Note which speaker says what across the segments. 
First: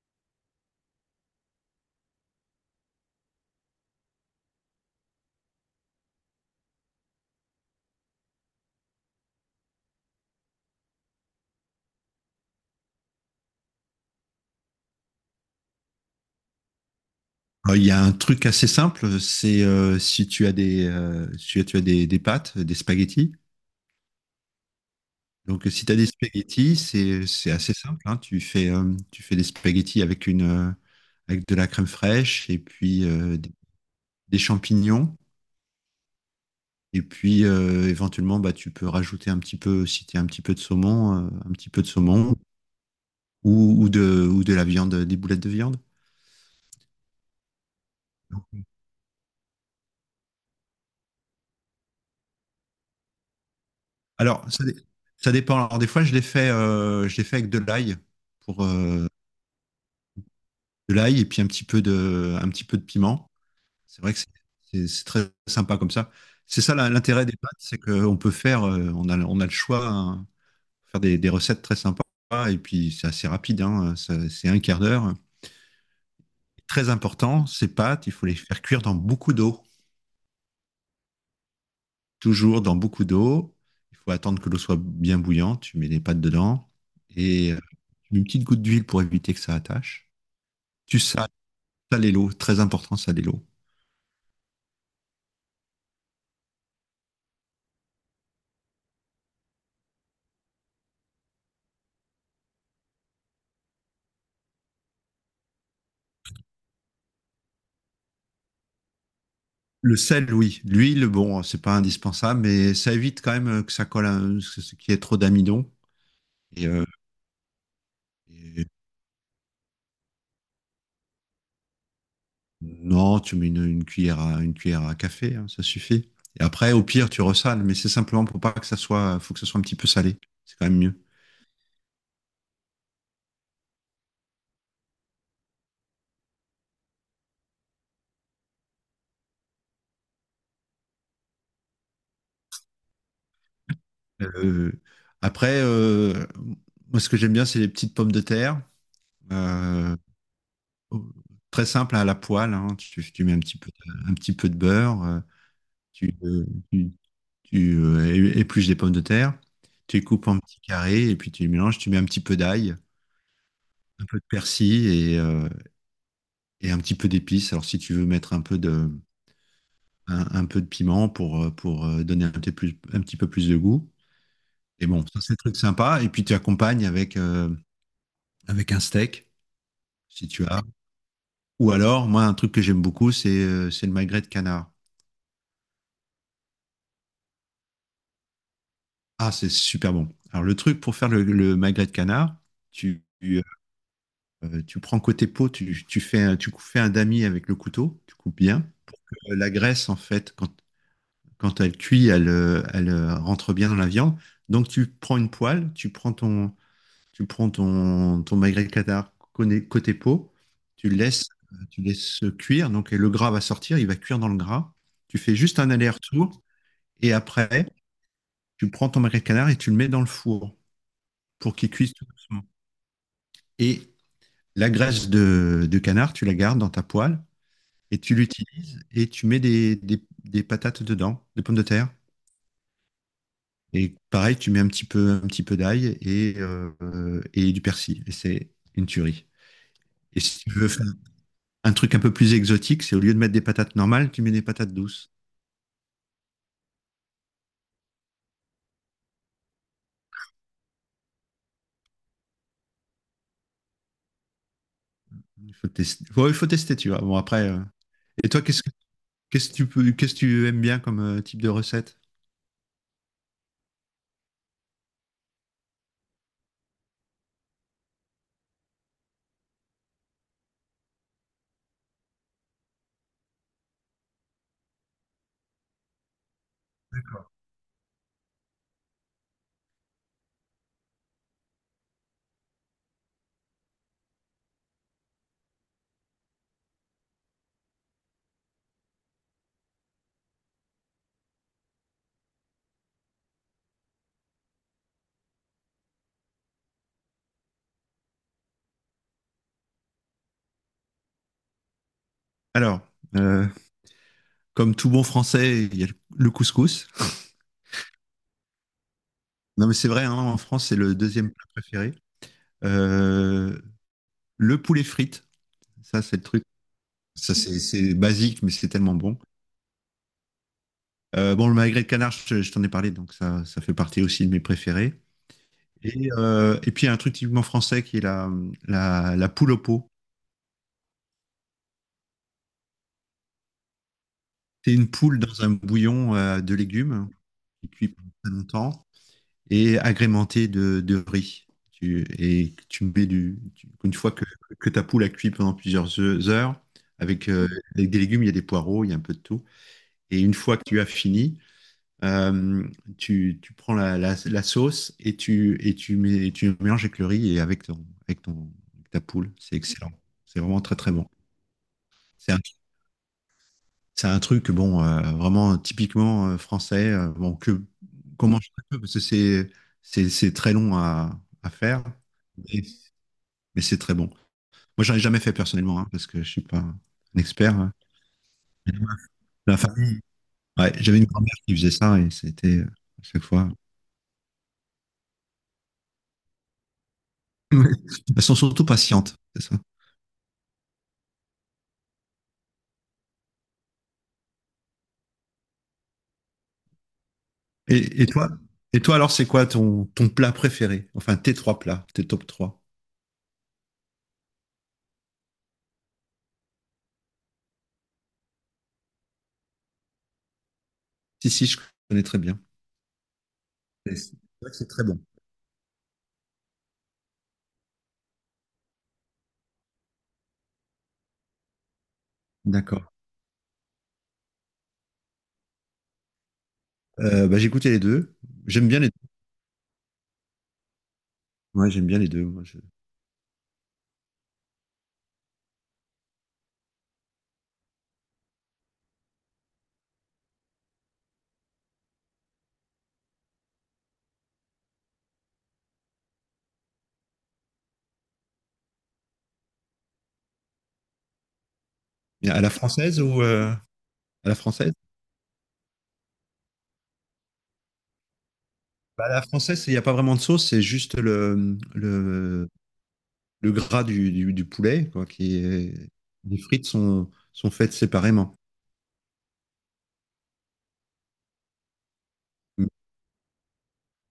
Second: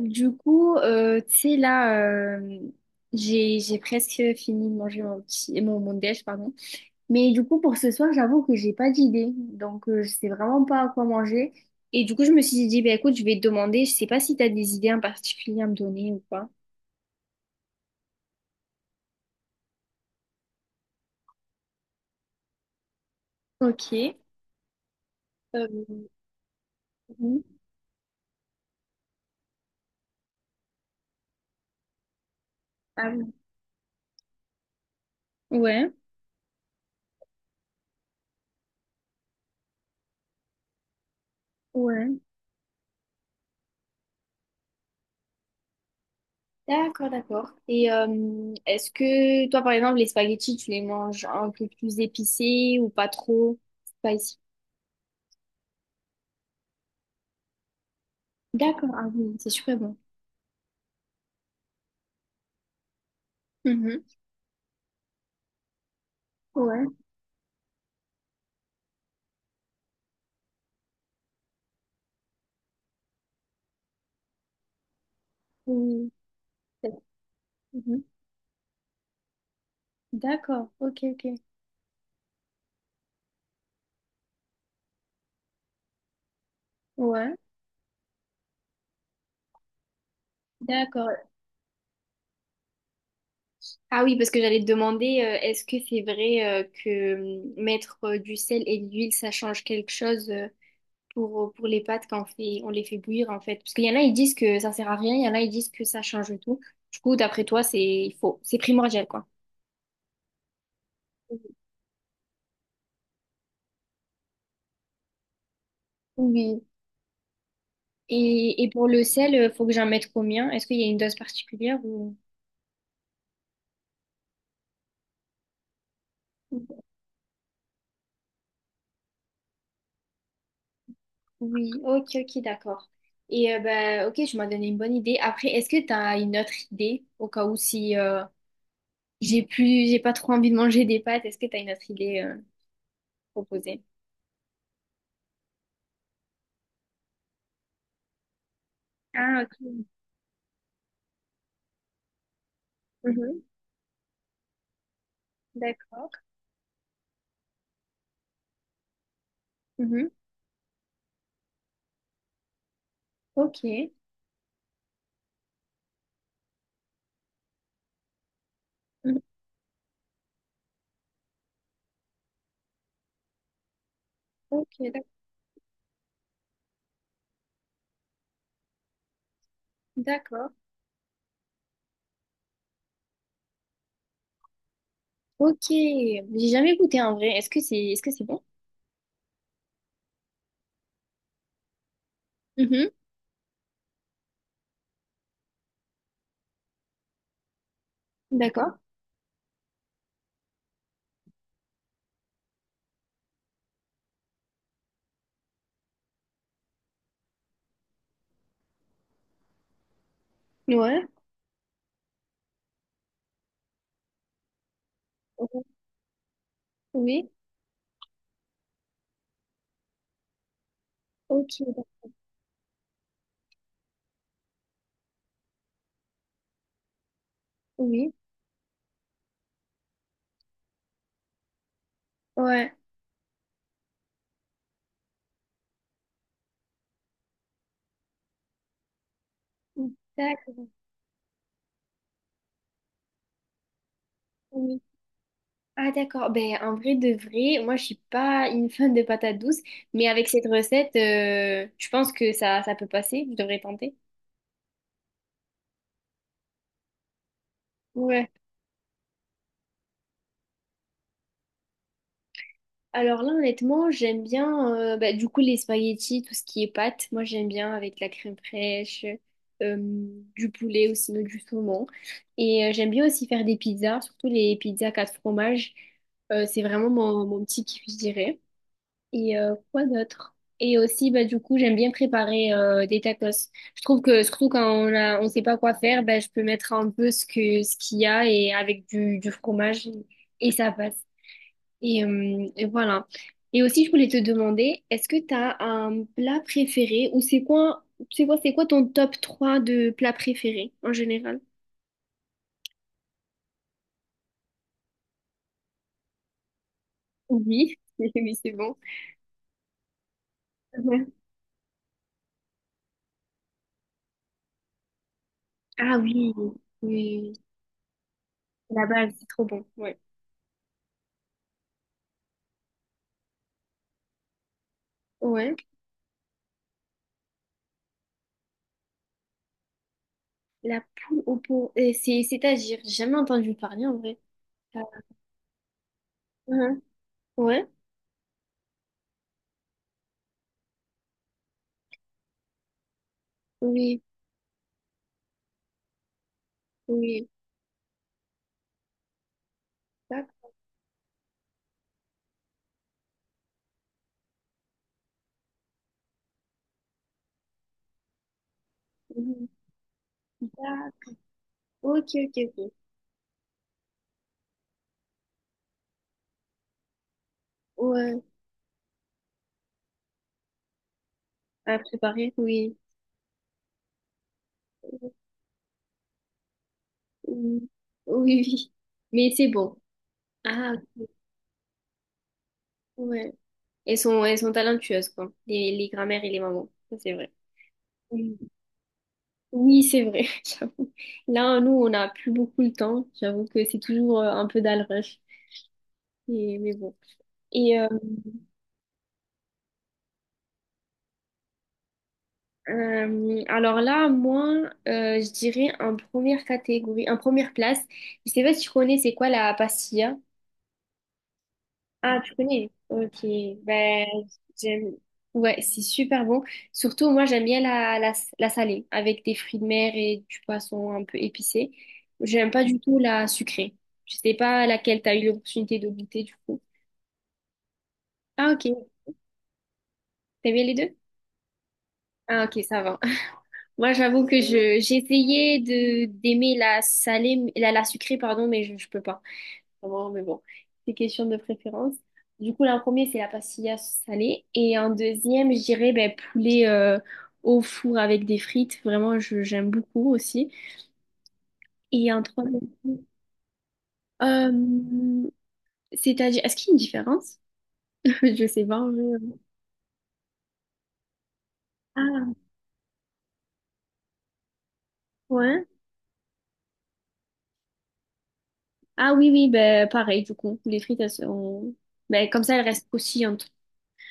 Speaker 1: Tu sais, j'ai presque fini de manger mon déj, pardon. Mais du coup, pour ce soir, j'avoue que j'ai pas d'idée. Donc, je sais vraiment pas à quoi manger. Et du coup, je me suis dit, bah, écoute, je vais te demander, je sais pas si t'as des idées en particulier à me donner ou pas.
Speaker 2: Il y a un truc assez simple, c'est si tu as si tu as des pâtes, des spaghettis.
Speaker 1: Ok.
Speaker 2: Donc,
Speaker 1: Euh,
Speaker 2: si tu as des spaghettis,
Speaker 1: oui.
Speaker 2: c'est assez simple, hein. Tu tu fais des spaghettis avec une, avec de la crème fraîche et puis
Speaker 1: Ah oui.
Speaker 2: des champignons.
Speaker 1: Ouais,
Speaker 2: Et puis, éventuellement, bah, tu peux rajouter un petit peu, si tu as un petit peu de saumon, un petit peu de
Speaker 1: ouais.
Speaker 2: saumon ou ou de la viande, des boulettes de viande.
Speaker 1: D'accord, d'accord. Et est-ce que toi, par exemple, les spaghettis, tu les manges un peu plus épicés ou pas trop spicy?
Speaker 2: Alors, ça dépend. Alors, des fois, je l'ai je l'ai fait avec de l'ail pour,
Speaker 1: D'accord, ah
Speaker 2: euh,
Speaker 1: oui, c'est super bon.
Speaker 2: de l'ail et puis un petit peu un petit peu de piment.
Speaker 1: Mhm.
Speaker 2: C'est vrai que c'est- c'est très sympa comme ça. C'est ça
Speaker 1: Ouais.
Speaker 2: l'intérêt des pâtes, c'est qu'on peut faire, on on a le choix, hein, faire des recettes très sympas et puis c'est assez rapide, hein, c'est un quart d'heure.
Speaker 1: Ou
Speaker 2: Très important, ces
Speaker 1: Mhm.
Speaker 2: pâtes, il faut les faire cuire dans beaucoup d'eau,
Speaker 1: D'accord. Ok, ok.
Speaker 2: toujours dans beaucoup d'eau. Il faut attendre que l'eau soit bien bouillante, tu mets les pâtes dedans
Speaker 1: Ouais.
Speaker 2: et tu mets une petite goutte d'huile pour éviter que ça attache. Tu
Speaker 1: D'accord.
Speaker 2: sales, saler l'eau, très important, saler l'eau.
Speaker 1: Ah oui, parce que j'allais te demander, est-ce que c'est vrai que mettre du sel et de l'huile, ça change quelque chose pour les pâtes quand on fait, on les fait bouillir en fait? Parce qu'il y en a, ils disent que ça sert à rien, il y en a, ils disent que ça change tout. Du coup, d'après toi, c'est il faut, c'est primordial quoi.
Speaker 2: Le sel, oui. L'huile, bon, c'est pas indispensable, mais ça évite quand même que ça colle, ce qu'il y ait trop d'amidon.
Speaker 1: Oui.
Speaker 2: Et, et-
Speaker 1: Et pour le sel, faut que j'en mette combien? Est-ce qu'il y a une dose particulière ou...
Speaker 2: non, tu mets une cuillère à café, hein, ça suffit. Et après, au pire, tu ressales, mais c'est simplement pour pas que ça soit, faut que ça soit un petit peu salé. C'est quand même mieux.
Speaker 1: Oui, ok, ok, d'accord. Et ben, ok, je m'as donné une bonne idée. Après, est-ce que tu as une autre idée au cas où si j'ai plus, j'ai pas trop envie de manger des pâtes, est-ce que tu as une autre idée proposée?
Speaker 2: Euh, après, euh, Moi, ce que j'aime bien, c'est les petites pommes de terre.
Speaker 1: Ah, ok.
Speaker 2: Euh, oh, Très simple à la poêle, hein. Tu mets un
Speaker 1: Mhm,
Speaker 2: petit peu, un petit peu de beurre,
Speaker 1: d'accord.
Speaker 2: tu, euh, tu, tu, euh, épluches des pommes de terre, tu les
Speaker 1: Mhm,
Speaker 2: coupes en petits carrés et puis tu les mélanges. Tu mets un petit peu d'ail,
Speaker 1: ok.
Speaker 2: un peu de persil et un petit peu d'épices. Alors si tu veux mettre un peu
Speaker 1: Mhm,
Speaker 2: un peu de piment pour, donner un petit, plus, un petit peu plus de goût.
Speaker 1: ok,
Speaker 2: Et bon,
Speaker 1: d'ac-
Speaker 2: ça c'est un truc sympa. Et puis tu accompagnes avec, avec un steak, si tu
Speaker 1: d'accord.
Speaker 2: as. Ou alors, moi, un truc que j'aime beaucoup, c'est le magret de canard.
Speaker 1: Ok. J'ai jamais goûté en vrai. Est-ce que c'est bon?
Speaker 2: Ah, c'est super bon. Alors, le truc pour faire le magret de canard,
Speaker 1: Mhm,
Speaker 2: tu, tu, tu prends côté peau, tu fais fais un damier avec le couteau, tu coupes bien.
Speaker 1: d'accord.
Speaker 2: La graisse, en fait, quand elle cuit, elle, elle rentre bien dans la viande. Donc, tu prends une poêle, tu prends tu prends ton magret de canard côté peau, tu le
Speaker 1: Ouais.
Speaker 2: laisses, tu laisses cuire. Donc, et le gras va sortir, il va cuire dans le gras. Tu fais juste un aller-retour et
Speaker 1: Oui.
Speaker 2: après, tu prends ton magret de canard et tu le mets dans le four
Speaker 1: Ok.
Speaker 2: pour qu'il cuise
Speaker 1: d'ac-
Speaker 2: tout doucement. Et la graisse de canard, tu la gardes dans ta poêle et
Speaker 1: Oui.
Speaker 2: tu l'utilises et tu mets des patates dedans, des pommes de terre.
Speaker 1: Ouais.
Speaker 2: Et pareil, tu mets un petit peu d'ail et du persil. Et c'est une tuerie. Et si tu
Speaker 1: D'accord.
Speaker 2: veux faire un truc un peu plus exotique, c'est au lieu de mettre des patates normales, tu mets des patates
Speaker 1: Oui.
Speaker 2: douces.
Speaker 1: Ah d'accord, ben en vrai de vrai, moi je suis pas une fan de patates douces, mais avec cette recette, je pense que ça peut passer, je devrais tenter.
Speaker 2: Il faut tester, ouais, il faut tester tu vois. Bon, après, et
Speaker 1: Ouais.
Speaker 2: toi, qu'est-ce que tu peux, qu'est-ce que tu aimes bien comme type de recette?
Speaker 1: Alors là honnêtement, j'aime bien ben, du coup les spaghettis, tout ce qui est pâtes, moi j'aime bien avec de la crème fraîche, euh, du poulet ou sinon du saumon. Et j'aime bien aussi faire des pizzas, surtout les pizzas quatre fromages. C'est vraiment mon, mon petit kiff, je dirais. Et quoi d'autre? Et aussi, bah, du coup, j'aime bien préparer des tacos. Je trouve que surtout quand on a, on sait pas quoi faire, bah, je peux mettre un peu ce que ce qu'il y a et avec du fromage et ça passe. Et voilà. Et aussi, je voulais te demander, est-ce que tu as un plat préféré ou c'est quoi ton top 3 de plats préférés en général?
Speaker 2: Alors, euh, comme tout bon français, il y a le couscous.
Speaker 1: Oui, oui, c'est bon.
Speaker 2: Non, mais c'est vrai, hein, en France, c'est le
Speaker 1: Ouais.
Speaker 2: deuxième plat préféré. Euh, le poulet frites,
Speaker 1: Ah
Speaker 2: ça, c'est le
Speaker 1: oui,
Speaker 2: truc.
Speaker 1: oui,
Speaker 2: Ça, c'est basique, mais c'est
Speaker 1: la
Speaker 2: tellement
Speaker 1: base,
Speaker 2: bon.
Speaker 1: c'est trop bon. Ouais.
Speaker 2: Bon, le magret de canard, je t'en ai parlé, donc ça fait partie aussi de mes préférés.
Speaker 1: Ouais.
Speaker 2: Et puis, il y a un truc typiquement français qui est la poule au pot.
Speaker 1: La poule au pot. C'est, c'est-à-dire, j'ai jamais entendu parler en vrai.
Speaker 2: C'est
Speaker 1: Ah,
Speaker 2: une poule dans un bouillon de
Speaker 1: hein.
Speaker 2: légumes qui
Speaker 1: Ouais,
Speaker 2: cuit pendant très longtemps, et agrémenté de riz. Tu mets une
Speaker 1: oui,
Speaker 2: fois que ta poule a cuit pendant plusieurs heures,
Speaker 1: oui.
Speaker 2: avec, avec des légumes, il y a des poireaux, il y a un peu de tout. Et
Speaker 1: Tac,
Speaker 2: une fois que tu as fini, euh, tu prends la sauce et et tu mets, tu mélanges avec le riz et avec ta poule.
Speaker 1: oui,
Speaker 2: C'est excellent. C'est vraiment très, très
Speaker 1: tac.
Speaker 2: bon.
Speaker 1: Ok,
Speaker 2: C'est
Speaker 1: ok, ok.
Speaker 2: un truc, bon, vraiment typiquement français, bon, que,
Speaker 1: Ouais,
Speaker 2: comment je fais parce que c'est, c'est très long à
Speaker 1: à
Speaker 2: faire,
Speaker 1: préparer,
Speaker 2: mais,
Speaker 1: oui.
Speaker 2: mais c'est très bon. Moi, j'en ai
Speaker 1: Oui,
Speaker 2: jamais fait personnellement, hein, parce que je suis pas un expert,
Speaker 1: oui.
Speaker 2: hein.
Speaker 1: oui.
Speaker 2: Mais
Speaker 1: Mais c'est
Speaker 2: la
Speaker 1: bon.
Speaker 2: famille, ouais,
Speaker 1: Ah,
Speaker 2: j'avais une grand-mère qui faisait ça et c'était à chaque
Speaker 1: ouais.
Speaker 2: fois.
Speaker 1: Elles sont talentueuses, quoi. Les grands-mères et les mamans. Ça, c'est vrai.
Speaker 2: Ouais. Elles sont
Speaker 1: Oui,
Speaker 2: surtout patientes, c'est ça.
Speaker 1: Oui, c'est vrai, j'avoue. Là, nous, on n'a plus beaucoup le temps. J'avoue que c'est toujours un peu dans le rush. Et- mais bon. Et,
Speaker 2: Et, et toi, et toi alors, c'est quoi ton plat préféré? Enfin, tes trois plats, tes top 3.
Speaker 1: alors là, moi, je dirais en première catégorie, en première place. Je sais pas si tu connais, c'est quoi la pastilla?
Speaker 2: Si, si, je connais très
Speaker 1: Ah, tu
Speaker 2: bien.
Speaker 1: connais? Ok.
Speaker 2: C'est
Speaker 1: Ben,
Speaker 2: vrai que c'est très
Speaker 1: j'aime.
Speaker 2: bon.
Speaker 1: Ouais, c'est super bon. Surtout, moi, j'aime bien la salée avec des fruits de mer et du poisson un peu épicé. J'aime pas du
Speaker 2: D'accord.
Speaker 1: tout la sucrée. Je sais pas laquelle t'as eu l'opportunité de goûter, du coup.
Speaker 2: Bah, j'écoutais les deux.
Speaker 1: Ah,
Speaker 2: J'aime bien
Speaker 1: ok.
Speaker 2: les
Speaker 1: T'aimes bien les deux?
Speaker 2: deux. Ouais, j'aime bien les deux.
Speaker 1: Ah, ok, ça va. Moi, j'avoue que je j'ai essayé de d'aimer la sucrée, pardon, mais je peux pas. Vraiment, mais bon, c'est question de préférence. Du coup, là, en premier, c'est la pastilla salée. Et en deuxième, je dirais ben, poulet au four avec des frites. Vraiment, je, j'aime beaucoup aussi. Et en
Speaker 2: Et à la
Speaker 1: troisième,
Speaker 2: française ou à la française?
Speaker 1: euh, c'est-à-dire, est-ce qu'il y a une différence? Je sais pas. En
Speaker 2: Bah, à la
Speaker 1: vrai.
Speaker 2: française, il n'y a pas vraiment de sauce, c'est juste
Speaker 1: Ah,
Speaker 2: le gras du poulet, quoi, qui
Speaker 1: ouais.
Speaker 2: est... Les frites sont, sont faites séparément.
Speaker 1: Ah oui, oui, ben, pareil, du coup. Les frites, elles sont... Ben, comme ça, elles restent aussi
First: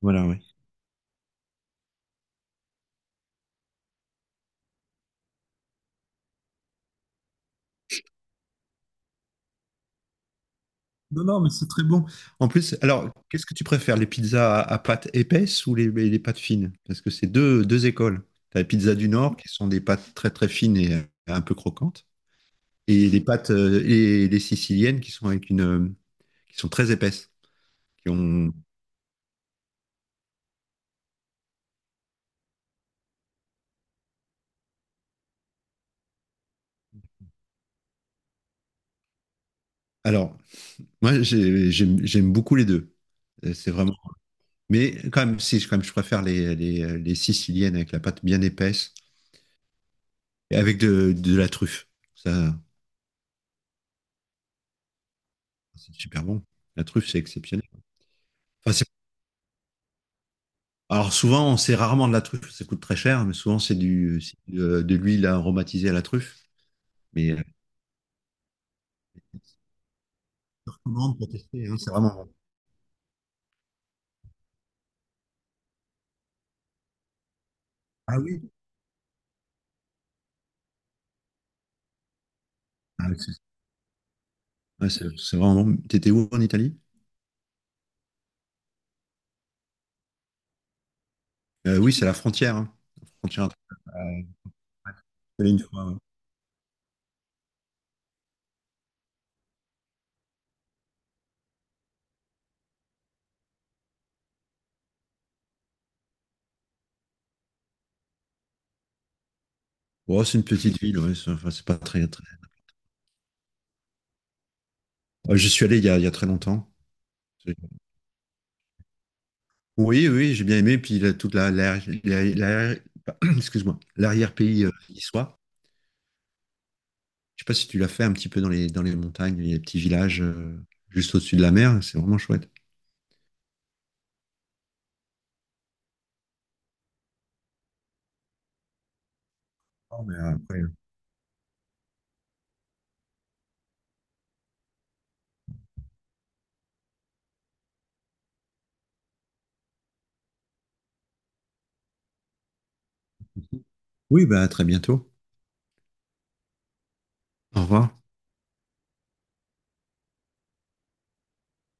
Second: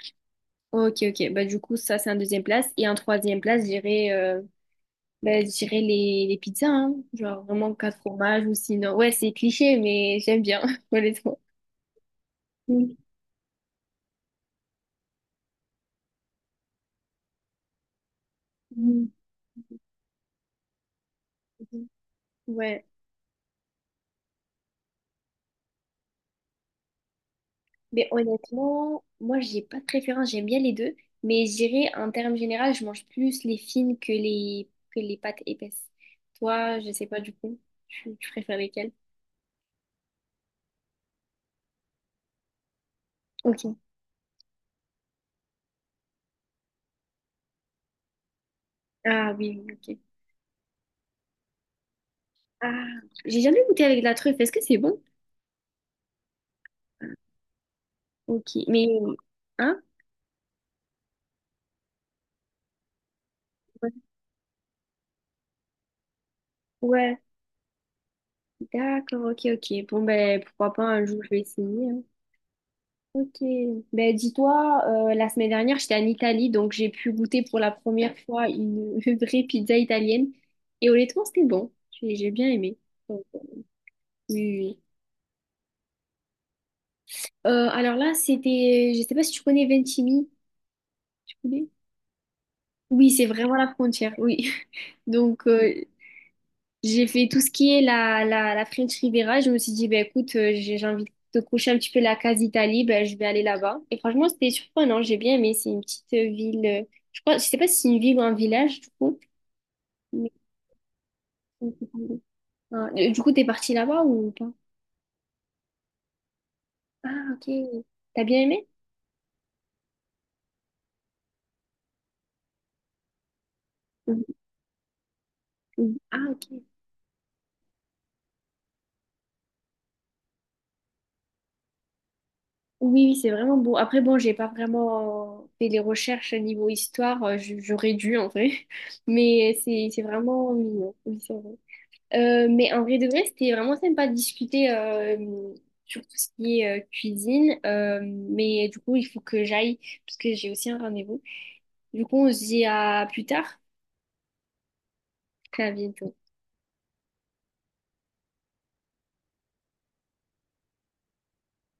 Speaker 2: Voilà, oui.
Speaker 1: Ok, ok. Bah, du coup, ça, c'est un deuxième place. Et en troisième place, j'irais bah, j'irais les pizzas, hein. Genre vraiment quatre fromages ou sinon. Ouais, c'est cliché, mais j'aime bien,
Speaker 2: Non,
Speaker 1: honnêtement.
Speaker 2: non, mais c'est très bon. En plus,
Speaker 1: Mhm.
Speaker 2: alors, qu'est-ce que tu préfères, les pizzas à pâte épaisse ou les pâtes fines? Parce que c'est deux écoles. Tu as les pizzas du
Speaker 1: Mhm.
Speaker 2: Nord qui sont des pâtes très très fines et un peu croquantes,
Speaker 1: Ouais.
Speaker 2: et les pâtes et les siciliennes qui sont avec une qui sont très épaisses,
Speaker 1: Mais
Speaker 2: qui ont,
Speaker 1: honnêtement, moi, j'ai pas de préférence. J'aime bien les deux. Mais j'irais, en termes généraux, je mange plus les fines que que les pâtes épaisses. Toi, je sais pas du coup. Tu préfères lesquelles?
Speaker 2: alors j'aime beaucoup les deux. C'est
Speaker 1: Ok.
Speaker 2: vraiment, mais quand même si quand même je préfère les siciliennes avec la pâte bien épaisse
Speaker 1: Ah oui, oui, ok.
Speaker 2: et avec de la truffe, ça
Speaker 1: Ah, j'ai jamais goûté avec de la truffe. Est-ce que c'est bon?
Speaker 2: c'est super bon, la truffe c'est exceptionnel.
Speaker 1: Ok.
Speaker 2: Enfin,
Speaker 1: Mais.
Speaker 2: c'est-
Speaker 1: Hein
Speaker 2: alors souvent c'est rarement de la truffe, ça coûte très cher, mais souvent c'est
Speaker 1: Ouais,
Speaker 2: du c'est de l'huile aromatisée à la truffe,
Speaker 1: Ouais.
Speaker 2: mais
Speaker 1: d'accord, ok, ok. Bon, ben,
Speaker 2: je
Speaker 1: pourquoi pas un jour,
Speaker 2: recommande
Speaker 1: je
Speaker 2: pour
Speaker 1: vais
Speaker 2: tester, hein,
Speaker 1: essayer.
Speaker 2: c'est
Speaker 1: Hein.
Speaker 2: vraiment bon.
Speaker 1: Ok. Ben, dis-toi, la semaine dernière, j'étais en Italie, donc j'ai pu goûter pour la première
Speaker 2: Ah oui.
Speaker 1: fois une, une vraie pizza italienne. Et honnêtement, c'était bon. J'ai bien aimé.
Speaker 2: Ah,
Speaker 1: Donc, oui, oui. oui.
Speaker 2: ouais, c'est vraiment. T'étais où en Italie?
Speaker 1: Alors là, c'était, je sais pas si tu connais Ventimille, tu connais?
Speaker 2: Oui, c'est la frontière, hein. La
Speaker 1: Oui, c'est
Speaker 2: frontière,
Speaker 1: vraiment la frontière,
Speaker 2: euh,
Speaker 1: oui. Donc,
Speaker 2: c'est une fois, ouais.
Speaker 1: J'ai fait tout ce qui est la French Riviera. Je me suis dit, ben écoute, j'ai envie de coucher un petit peu la case Italie ben je vais aller là-bas. Et franchement, c'était surprenant, j'ai bien aimé. C'est une petite ville, je crois, je sais pas si c'est une ville ou un village, du coup.
Speaker 2: Oh,
Speaker 1: Mais-
Speaker 2: c'est une petite ville, ouais, c'est enfin, c'est pas très, très...
Speaker 1: Ah, Du coup, t'es partie là-bas ou pas?
Speaker 2: J'y suis allé il y a très longtemps.
Speaker 1: Ah, ok.
Speaker 2: C'est-
Speaker 1: T'as bien aimé?
Speaker 2: oui, oui, j'ai bien aimé. Puis là, toute la, l'arrière- l'arrière- l'arrière- excuse-moi,
Speaker 1: Mhm.
Speaker 2: l'arrière-pays niçois.
Speaker 1: Mhm. Ah, ok.
Speaker 2: Je sais pas si tu l'as fait un petit peu dans dans les montagnes, les petits villages juste au-dessus de la mer. C'est vraiment chouette.
Speaker 1: Oui, oui, c'est vraiment beau. Après, bon, j'ai pas vraiment fait les recherches niveau histoire, j- j'aurais dû en vrai, mais c'est
Speaker 2: Oh, mais,
Speaker 1: vraiment
Speaker 2: après, ouais.
Speaker 1: mignon. Oui, c'est vrai. Mais en vrai de vrai, c'était vraiment sympa de discuter sur tout ce qui est cuisine. Mais du coup, il faut que j'aille parce que j'ai aussi un rendez-vous. Du coup, on se dit à plus tard.
Speaker 2: Oui, bah, à très bientôt.
Speaker 1: À vite.
Speaker 2: Au revoir.